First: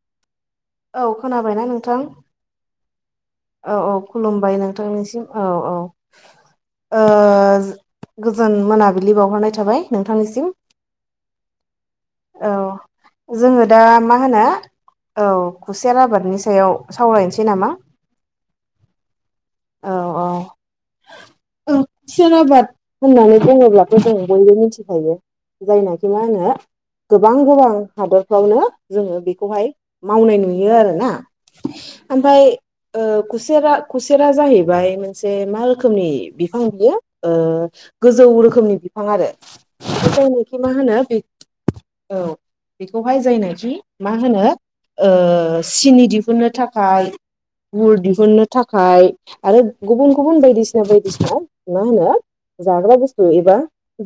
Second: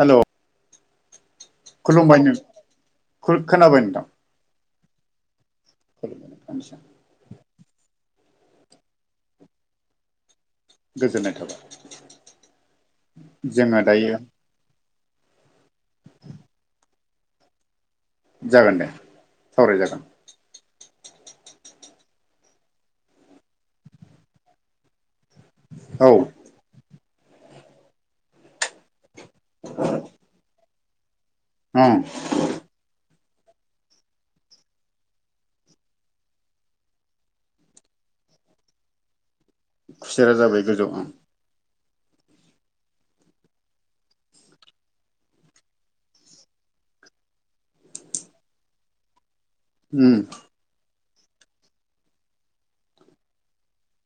हेल'। औ खोनाबायना नोंथां? खुलुमबाय नों औ खोनाबाय औ नोंथां खुलुमबाय नोंथांनिसिम। औ औ ओ [unintelligible] गोजोन मोनाबिलि बावहरनाय थाबाय नोंथांनिसिम। गोजोननाय थाबाय औ जोङो दा मा होनो? औ खुसेर आबादनि सायाव सावरायनोसै नामा? जागोन दे सावराय जागोन। हो ओं खुसेर आबाद होननानै बुङोब्लाबो जों बयबो मिथिखायो जायनाखि मा औ होनो गोबां गोबां हादरफ्रावनो जोङो बेखौहाय मावनाय नुयो आरोना ओं ओमफ्राय ओ खुसेरा खुसे रां जाहैबाय मोनसे मा रोखोमनि बिफां बियो ओ गोजौ रोखोमनि बिफां आरो रो खुसेरा जायनाखि जाबाय मा गोजौ होनो ओं बे औ [unintelligible] बेखौहाय जायनाखि मा होनो ओ सिनि दिहुननो थाखाय गुर दिहुननो थाखाय आरो गुबुन उम गुबुन बायदिसिना बाय मा होनो जाग्रा बुस्थु एबा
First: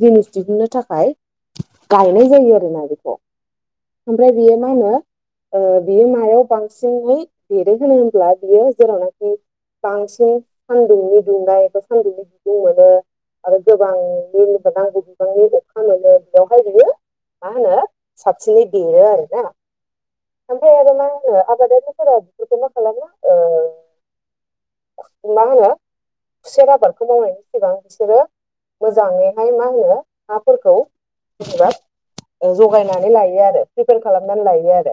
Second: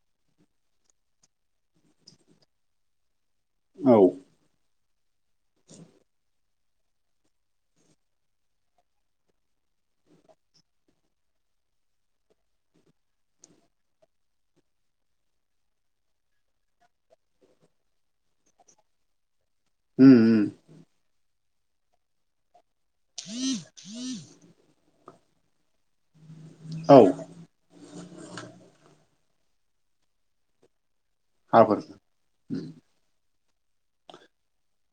जिनिस दिहुुननो थाखाय गायनाय जायो आरोना बेखौ औ ओमफ्राय बेयो मा होनो ओ बियो मायाव बांसिनै देरो होनो होनब्ला बियो जेरावनाखि बांसिन सान्दुंनि दुंनाय एबा सान्दुंनि बिदुं मोनो आरो गोबांनि नांगौ बिबांनि अखा मोनो बेयावहाय बियो मा होनो साबसिनै देरो आरोना उम उम ओमफ्राय आरो मा होनो आबादारिफोरा बेफोरखौ मा खालाम ह [unintelligible] मा होनो खुसेर औ आबादखौ मावनायनि सिगां बिसोरो मोजाङैहाय मा होनो हाफोरखौ [unintelligible] हाफोरखौ औ जगायनानै लायो आरो प्रिपयार खालामनानै लायो आरो।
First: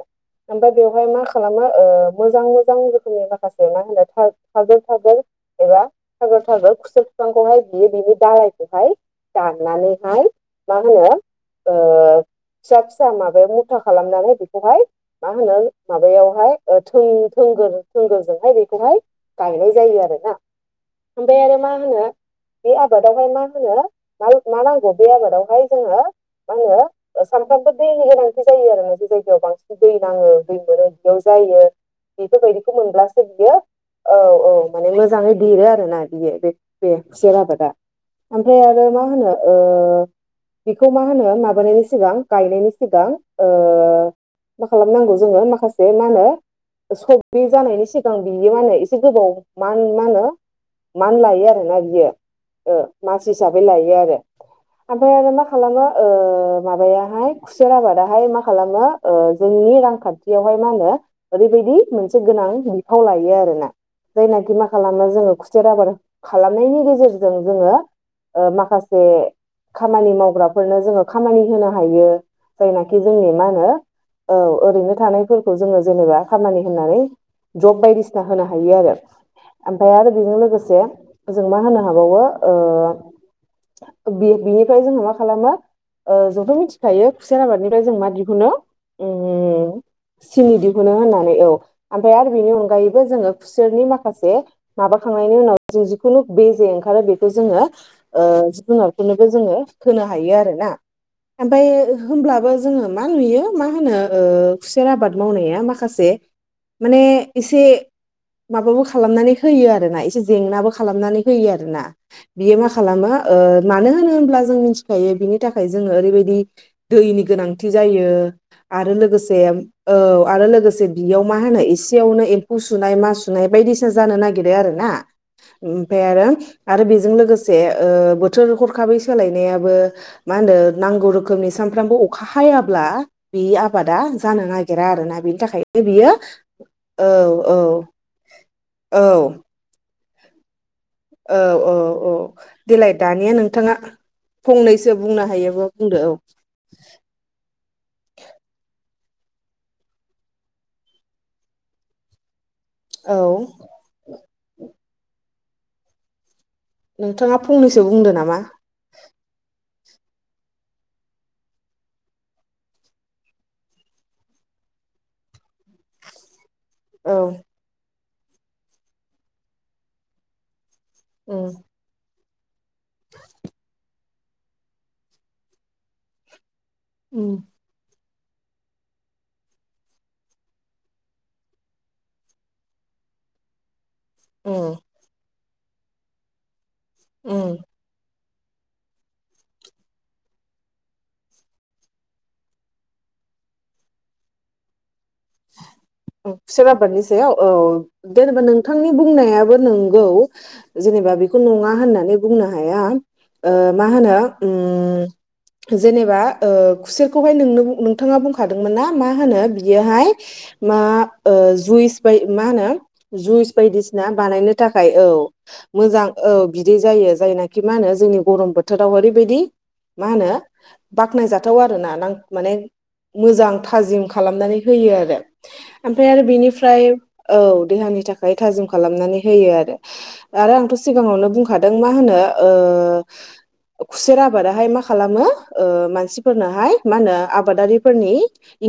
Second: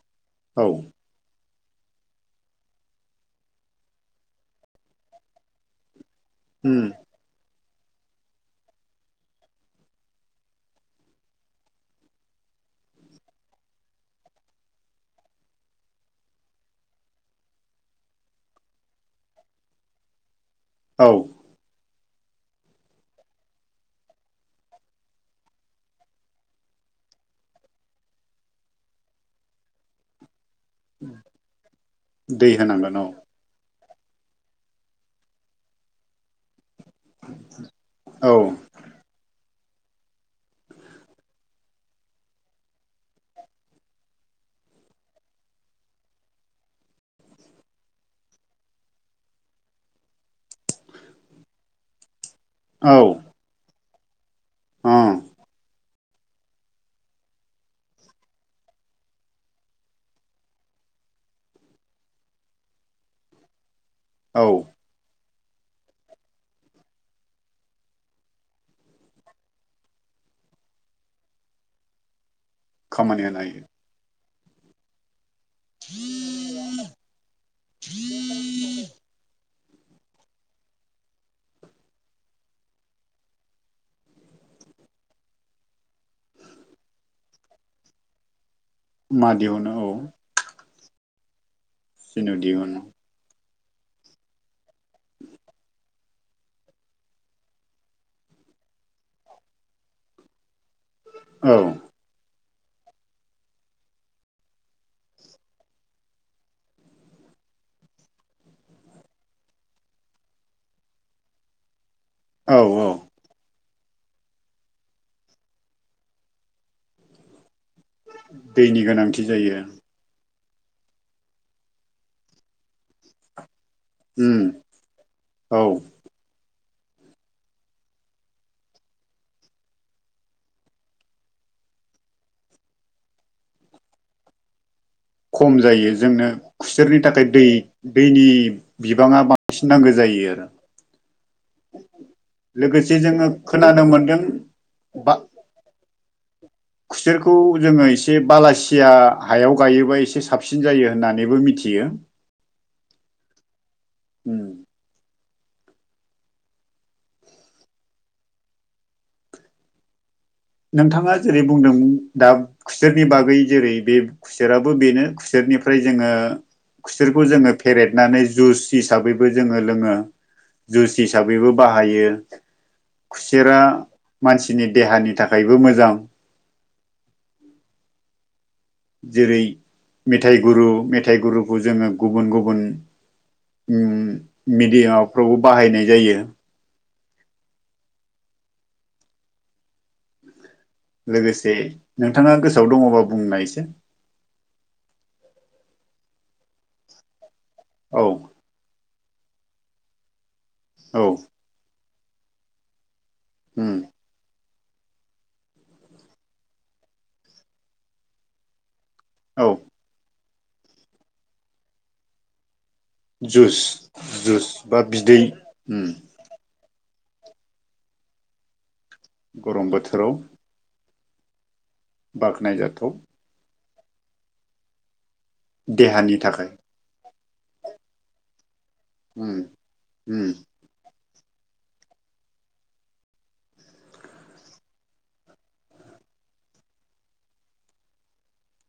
औ ओमफाय बेवहाय मा खालामो ओ मोजां मोजां रोखोमनि माखासे मा होनो थार थागोर थागोर एबा थागोर थागोर उम खुसेर फिफांखौहाय बियो बिनि दालायखौहाय दाननानैहाय मा होनो ओ फिसा फिसा माबायाव मुथा खालामनानै बेखौहाय मा होनो माबायावहाय ओ थों थों थोंगोर थोंगोरजोंहाय बेखौहाय गायनाय जायो आरोना औ ओमफाय आरो मा होनो बे आबादावहाय मा होनो माल मा नांगौ बे आबादावहाय जोङो मा होनो ओ सामफ्रामबो दैनि गोनांथि जायो आरोना जे जायगायाव बांसिन दै नाङो दै मोनो बेयाव जायो दै बेफोरबायदिखौ होनांगोन औ मोनब्लासो बियो औ औ माने मोजाङै देरो आरोना बियो बे बे खुसेर आबादा औ ओमफाय आरो मा होनो ओ बेखौ मा होनो माबानायायनि सिगां गायनायनि सिगां ओ मा खालामनांगौ जोङो माखासे मा होनो सब बे जानायनि सिगां बि यो मा होनो एसे गोबाव मान मा होनो मान लायो आरोना बियो ओ औ मास हिसाबै लायो आरो अ आफाय आरो मा खालामो [inaudible] ओ माबायाहाय खुसेर आबादाहाय मा खालामो ओ जोंनि रांखान्थियावहाय मा होनो [unintelligible] बिदि मोनसे गोनां बिफाव लायो आरोना औ जायनाखि मा खालामो जोङो खुस सेर आबाद खालामनायनि गेजेरजों जोङो ओ माखासे खामानि मावग्राफोरनो जोङो खामानि होनो हायो जायनाखि खामानि जोंनि मा हायो होनो औ ओरैनो थानाय फोरखौ जोङो जेनेबा खामानि होनानै जब बायदिसिना होनो हायो आरो। ओमफाय आरो बेजों लोगोसे जों मा होनो हाबावो ओ बि-बिनिफ्राय जोंहा मा खालामो ओ जोंथ' मिथिखायो खुसेर आबादनिफ्राय जों मा दिहुनो मा दिहुनो औ। मोनो होननानै औ आमफाय आर सिनु बेनि दिहुनो अनगायै बो जोङो खुसेरनि माखासे माबाखांनायनि उनाव जों जिखुनु बे जे ओंखारो बेखौ जोङो ओ जिखुनो [unintelligible] नोबो जोङो होनो हायो आरोना औ ओमफाय होमब्लाबो जोङो मा नुयो मा होनो ओ खुसेर आबाद मावनाया माखासे माने एसे माबाबो खालामनानै होयो आरोना एसे जेंनाबो खालामनानै होयो आरोना। बियो औ मा औ खालामो ओ मानो होनो होनब्ला जों मिनथिखायो बिनि थाखाय जोङो ओरैबायदि दैनि गोनां थि जायो दैनि आरो गोनांथि लोगोसे जायो औ आरो लोगोसे बियाव मा होनो एसेयावनो एम फौ सुनाय मासुनाय बायदिसिना जानो उम नागिरो आरोना औ ओमफाय आरो आरो बेजों लोगोसे ओ बोथोर हरखाबै सोलायनायाबो मा होनो नांगौ रोखोमनि सो सामफ्रामबो अखा हायाब्ला बि आबादा जानो नाग गेरा आरोना बिनि थाखायनो बियो बि औ दैनि औ बिबाङा बांसिन नांगौ जायो आरो। औ औ औ देलाय लोगोसे जोङो दानिया नोंथाङा खोनानो मोनदों फंनैसो बा बुंनो हायोबा बुंदो औ? खुसेरखौ जोङो एसे बालासिया हायाव गायोबा एसे साबसिन जायो होननानैबो मिथियो। औ। उम। नोंथाङा फंनैसो बुंदो नामा? नोंथाङा जेरै बुंदोंमोन दा खुसेरनि बागै जेरै बे खुसेराबो बेनो खुसेर निफ्राय जोङो औ खुसेरखौ जोङो फेरेदनानै जुइस हिसाबैबो जोङो लोङो। जुइस उम हिसाबैबो बाहायो। खुसेरा मानसिनि देहानि थाखायबो मोजां। उ जेरै मेथाइ गुरु मेथाइ गुरुखौ जोङो गुबुन गुबुन उम उम मेडियाफ्रावबो बाहायनाय जायो। औ लोगोसे नोंथाङा गोसोआव दङबा बुंनाय एसे? खुसेर आबादनि सायाव औ औ जेनेबा नोंथांनि बुंनायाबो नोंगौ। औ जेनेबा बेखौ नङा होननानै बुंनो हाया ओ उम मा होनो उम जेनेबा ओ खुसेरखौहाय नोंनो नोंथाङा बुंखादोंमोन ना? मा होनो औ बियोहाय मा ओ जुइस बाय मा होनो जुइस जुस बायदिसिना जुस बानायनो बा थाखाय औ बिदै उम मोजां औ बिदै जायो जायनाखि मा होनो जोंनि गरम बोथोराव ओरैबायदि गरम मा बोथोराव होनो बाख्नायजाथ जाथाव आरोना नां माने बाख्नायजाथाव मोजां थाजिम खालामनानै होयो आरो। ओमफ्राय देहानि आरो थाखाय बिनिफ्राय औ देहानि थाखाय थाजिम खालामनानै उम होयो आरो उम आरो आंथ' सिगाङावनो बुंखादों मा होनो ओ खुसेर आबादाहाय मा खालामो ओ मानसिफोरनोहाय मा होनो आबादारिफोरनि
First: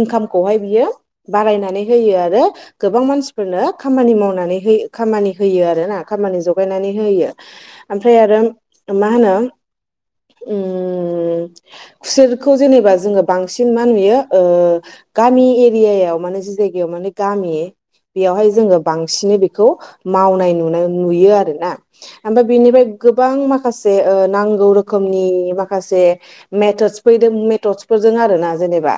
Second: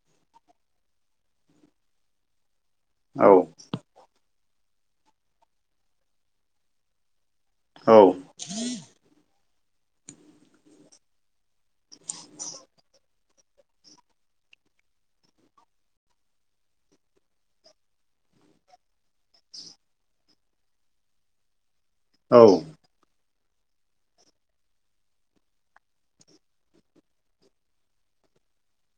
इनकामखौहाय बियो बारायनानै होयो आरो गोबां औ मानसिफोरनो खामानि मावनानै है खामानि होयो आरो ना खामानि जगायनानै होयो। औ ओमफ्राय आरो मा होनो ओम खुसेरखौ जेनेबा जोङो बांसिन मा नुयो ओ गामि एरियायाव माने जि जायगायाव माने गामि बेयावहाय जोङो बांसिनै बेखौ मावनाय नुनाय नुयो आरोना। औ आमफाय बेनिफाय गोबां माख माखासे ओ नांगौ रोखोमनि माखासे मेथदस फैदों मेथदसफोरजों आरोना जेनेबा।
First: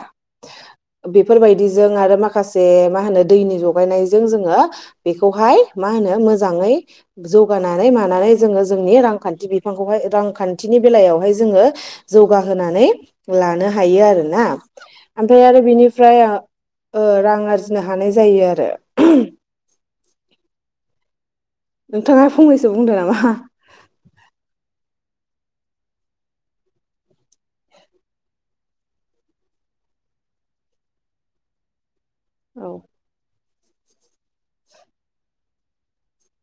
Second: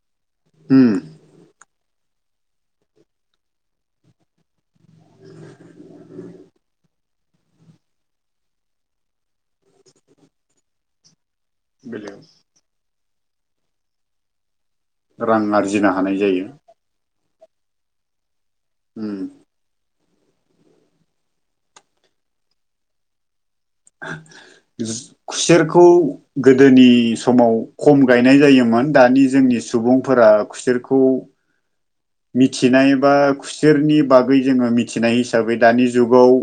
उम बेफोरबायदिजों आरो माखासे मा होनो दैनि जगायनायजों जोङो बेखौहाय मा होनो मोजाङै जौगानानै मानानै जोङो जोंनि रांखान्थि बि बिफांखौहाय रांखान्थिनि बेलायावहाय जोङो बेलायाव जौगाहोनानै लानो हायो आरोना रां ओमफ्राय आरो आरजिनो हानाय बिनिफ्राय जायो ओ ओ रां आरजिनो हानाय जायो आरो। उम नोंथाङा फंनैसो बुंदो नामा? खुसेरखौ गोदोनि समाव खम गायनाय जायो दानि जोंनि सुबुंफोरा खुसेरखौ औ मिथिनाय बा खुसेरनि बागै जोङो मिथिनाय हिसाबै दानि जुगाव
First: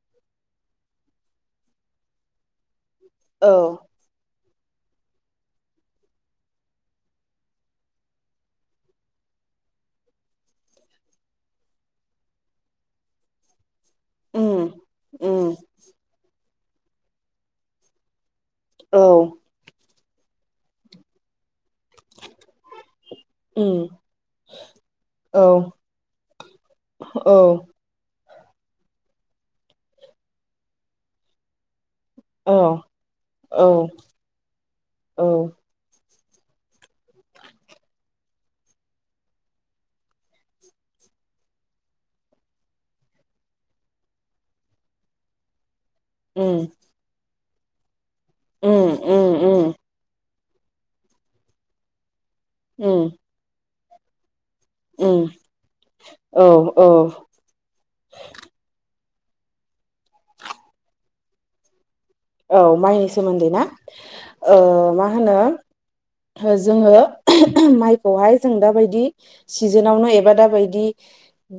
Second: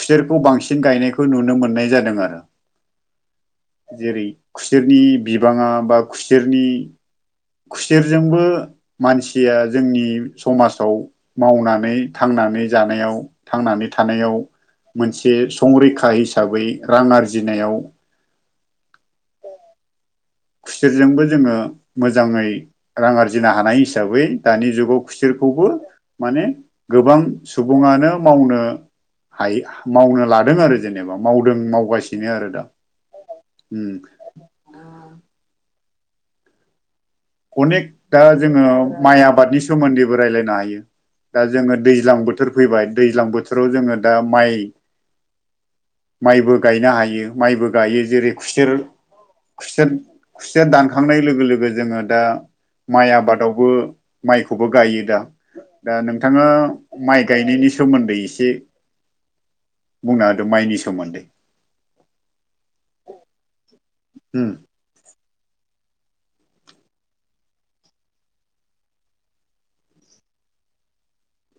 खुसेरखौ बांसिन गायनायखौ नुनो मोननाय जादों आरो। औ जेरै खुसेरनि बिबाङा बा खुसेरनि खुसेरजोंबो मानसिया जोंनि समाजाव मावनानै थां थांनानै जानायाव थांनानै थानायाव उम मोनसे उम संरैखा हिसाबै रां आरजिनायाव औ खुसेरजोंबो जोङो मोजाङै रां आरजिनो हानाय उम हिसाबै दानि जुगाव औ खुसोरखौबो माने गोबां औ सुबुङानो मावनो हायो मावनो लादों आरो जेनेबा मावदों मावगासिनो बिनो आरो औ दा औ औ अनेक दा जोङो माइ आबादनि सोमोन्दैबो रायलायनो हायो। दा जोङो दैज्लां बोथोर फैबाय दैज्लां बोथोराव जोङो दा माइ माइबो उम गायनो हायो माइबो गायो जेरै खुसेर उम उम उम खुसेर खुसेया दानखांनाय लोगो लोगो जोङो दा माइ उम आबादावबो माइखौ खौबो गायो उम दा दा औ नोंथाङा औ माइ गायनायनि सोमोन्दै एसे बुंनो होदो माइनि सोमोन्दै औ माइनि सोमोन्दै ना उम ओ मा होनो जोङो माइखौहाय जों दाबायदि सिजोनावनो एबा दाबायदि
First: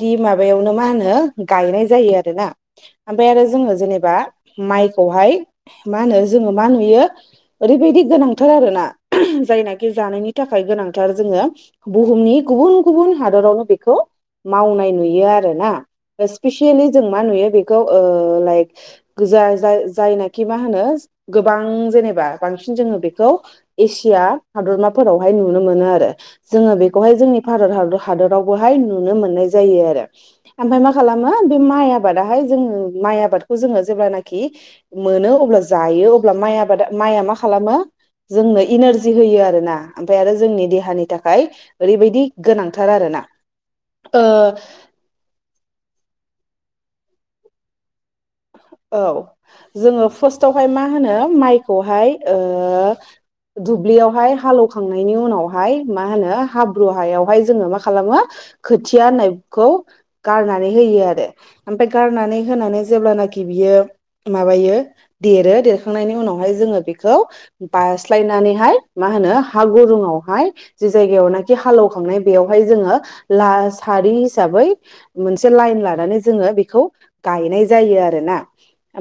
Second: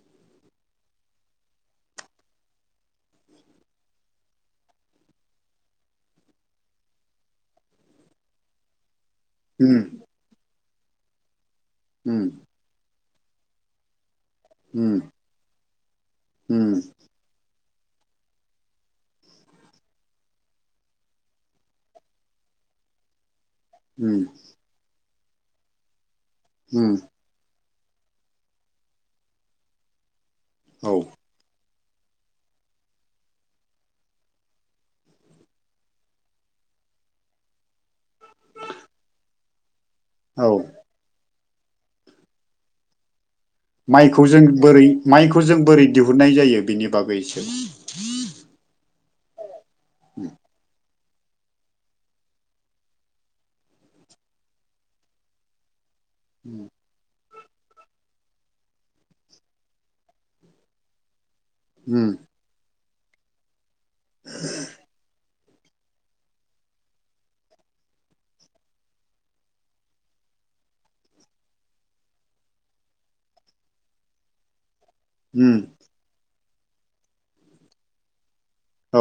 दि माबायावनो मा होनो गायनाय जायो आरो ना ओमफ्राय आरो जोङो जेनेबा माइखौहाय मा होनो जोङो मा नुयो ओरैबायदि गोनांथार आरोना उम जायनाखि जानायनि थाखाय थाखाय गोनांथार जोङो उम बुहुमनि गुबुन गुबुन हादरावनो बेखौ मावनाय उम नुयो आरोना उम स्पेसियेलि जों मा नुयो बे खौ लाइक गोजा जा जायनाय खि मा होनो गोबां जेनेबा बांसिन जोङो बेखौ उम एसिया हादरमा फोरावहाय नुनो मोनो आरो जोंओ उम बेखौहाल जोंनि भारत हादर हादरावबोहाय नुनो मोननाय जायो आरो ओमफाय मा औ खालामो बे मा माइ आबादाहाय जों माइ आबादखौ जोङो जेब्लानाखि मोनो अब्ला जायो अब्ला माइ आबादा माइआ मा खालामो। जोंनो इनारजि होयो आरोना ओमफाय आरो औ जोंनि देहानि थाखाय ओरैबायाददि गोनांथार आरो ना माइखौ जों बोरै माइखौ जों बोरै दिहुन नाम जायो बिनि बागैसो इसे औ जोङो फार्स्टआवहाय मा मा होनो माइखौहाय दुब्लियावहाय हालवखांनायनि उनावहाय मा होनो हाब्रु हायाव ओमफाय जोङो मा खालामो खोथिया होननायखौ गारनानै होयो आरो ओमफाय उम गारनानै होनानै जेब्लानाखि बियो माबायो देरो देरखांनायनि उनावहाय जोङो बेखौ बास्लायनानैहाय मा होनो हा गुरुङाव हाय जे जायगायावनोखि हालौवखांनाय बेयावहाय जोङो ला सारि हिसाबै मोनसे उम लाइन लानानै जोङो बेखौ गायनाय जायो आरो ना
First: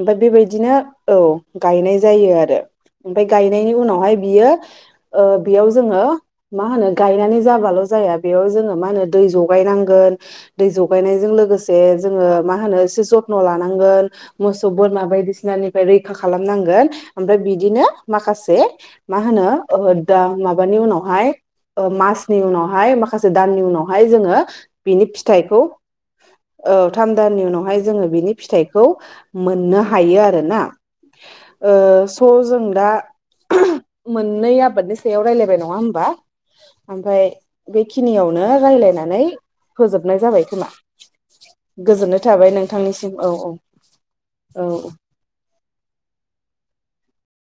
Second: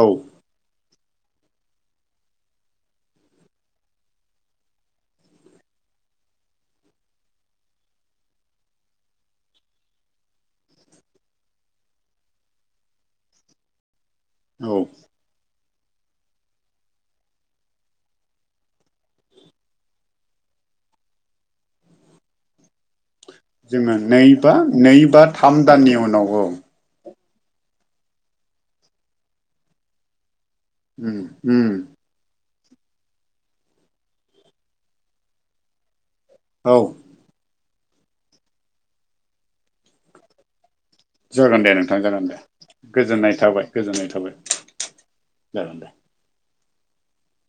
औ बेबायदिनो औ गायनाय जायो आरो। ओमफाय गायनायनि उनावहाय बियो ओ बेयाव जोङो मा होनो गायनानै जाबाल' जाया बेयाव जोङो मा होनो दै जगायनांगोन दै जगायनायजों लोगोसे जोङो मा होनो इसे जत्न लानांगोन मोसौ औ बोरमा बायदि सिनानि रैखा खालामनांगोन ओमफ्राय बिदिनो माखासे मा होनो ओ दा माबानिफ्राय उनावहाय ओ मासनि उनावहाय मा खाम माखासे दाननि उनावहाय नै जोङो बा नै बिनि बा थाम फिथाइखौ दाननि उनाव औ थाम दाननि उनावहाय जोङो बिनि फिथाइखौ मोननो हायो आरो ना। उम उम ओ स जों दा मोननै आबादनि सायाव रायलायबाय नङा होमबा औ ओमफ्राय बेखिनियावनो राय्लायनानै फोजोबनाय जाबाय खोमा जागोन दे नोंथां गोजोननाय जागोन दे थाबाय नोंथांनिसिम औ गोजोननाय थाबाय औ। गोजोननाय थाबाय औ जागोन दे।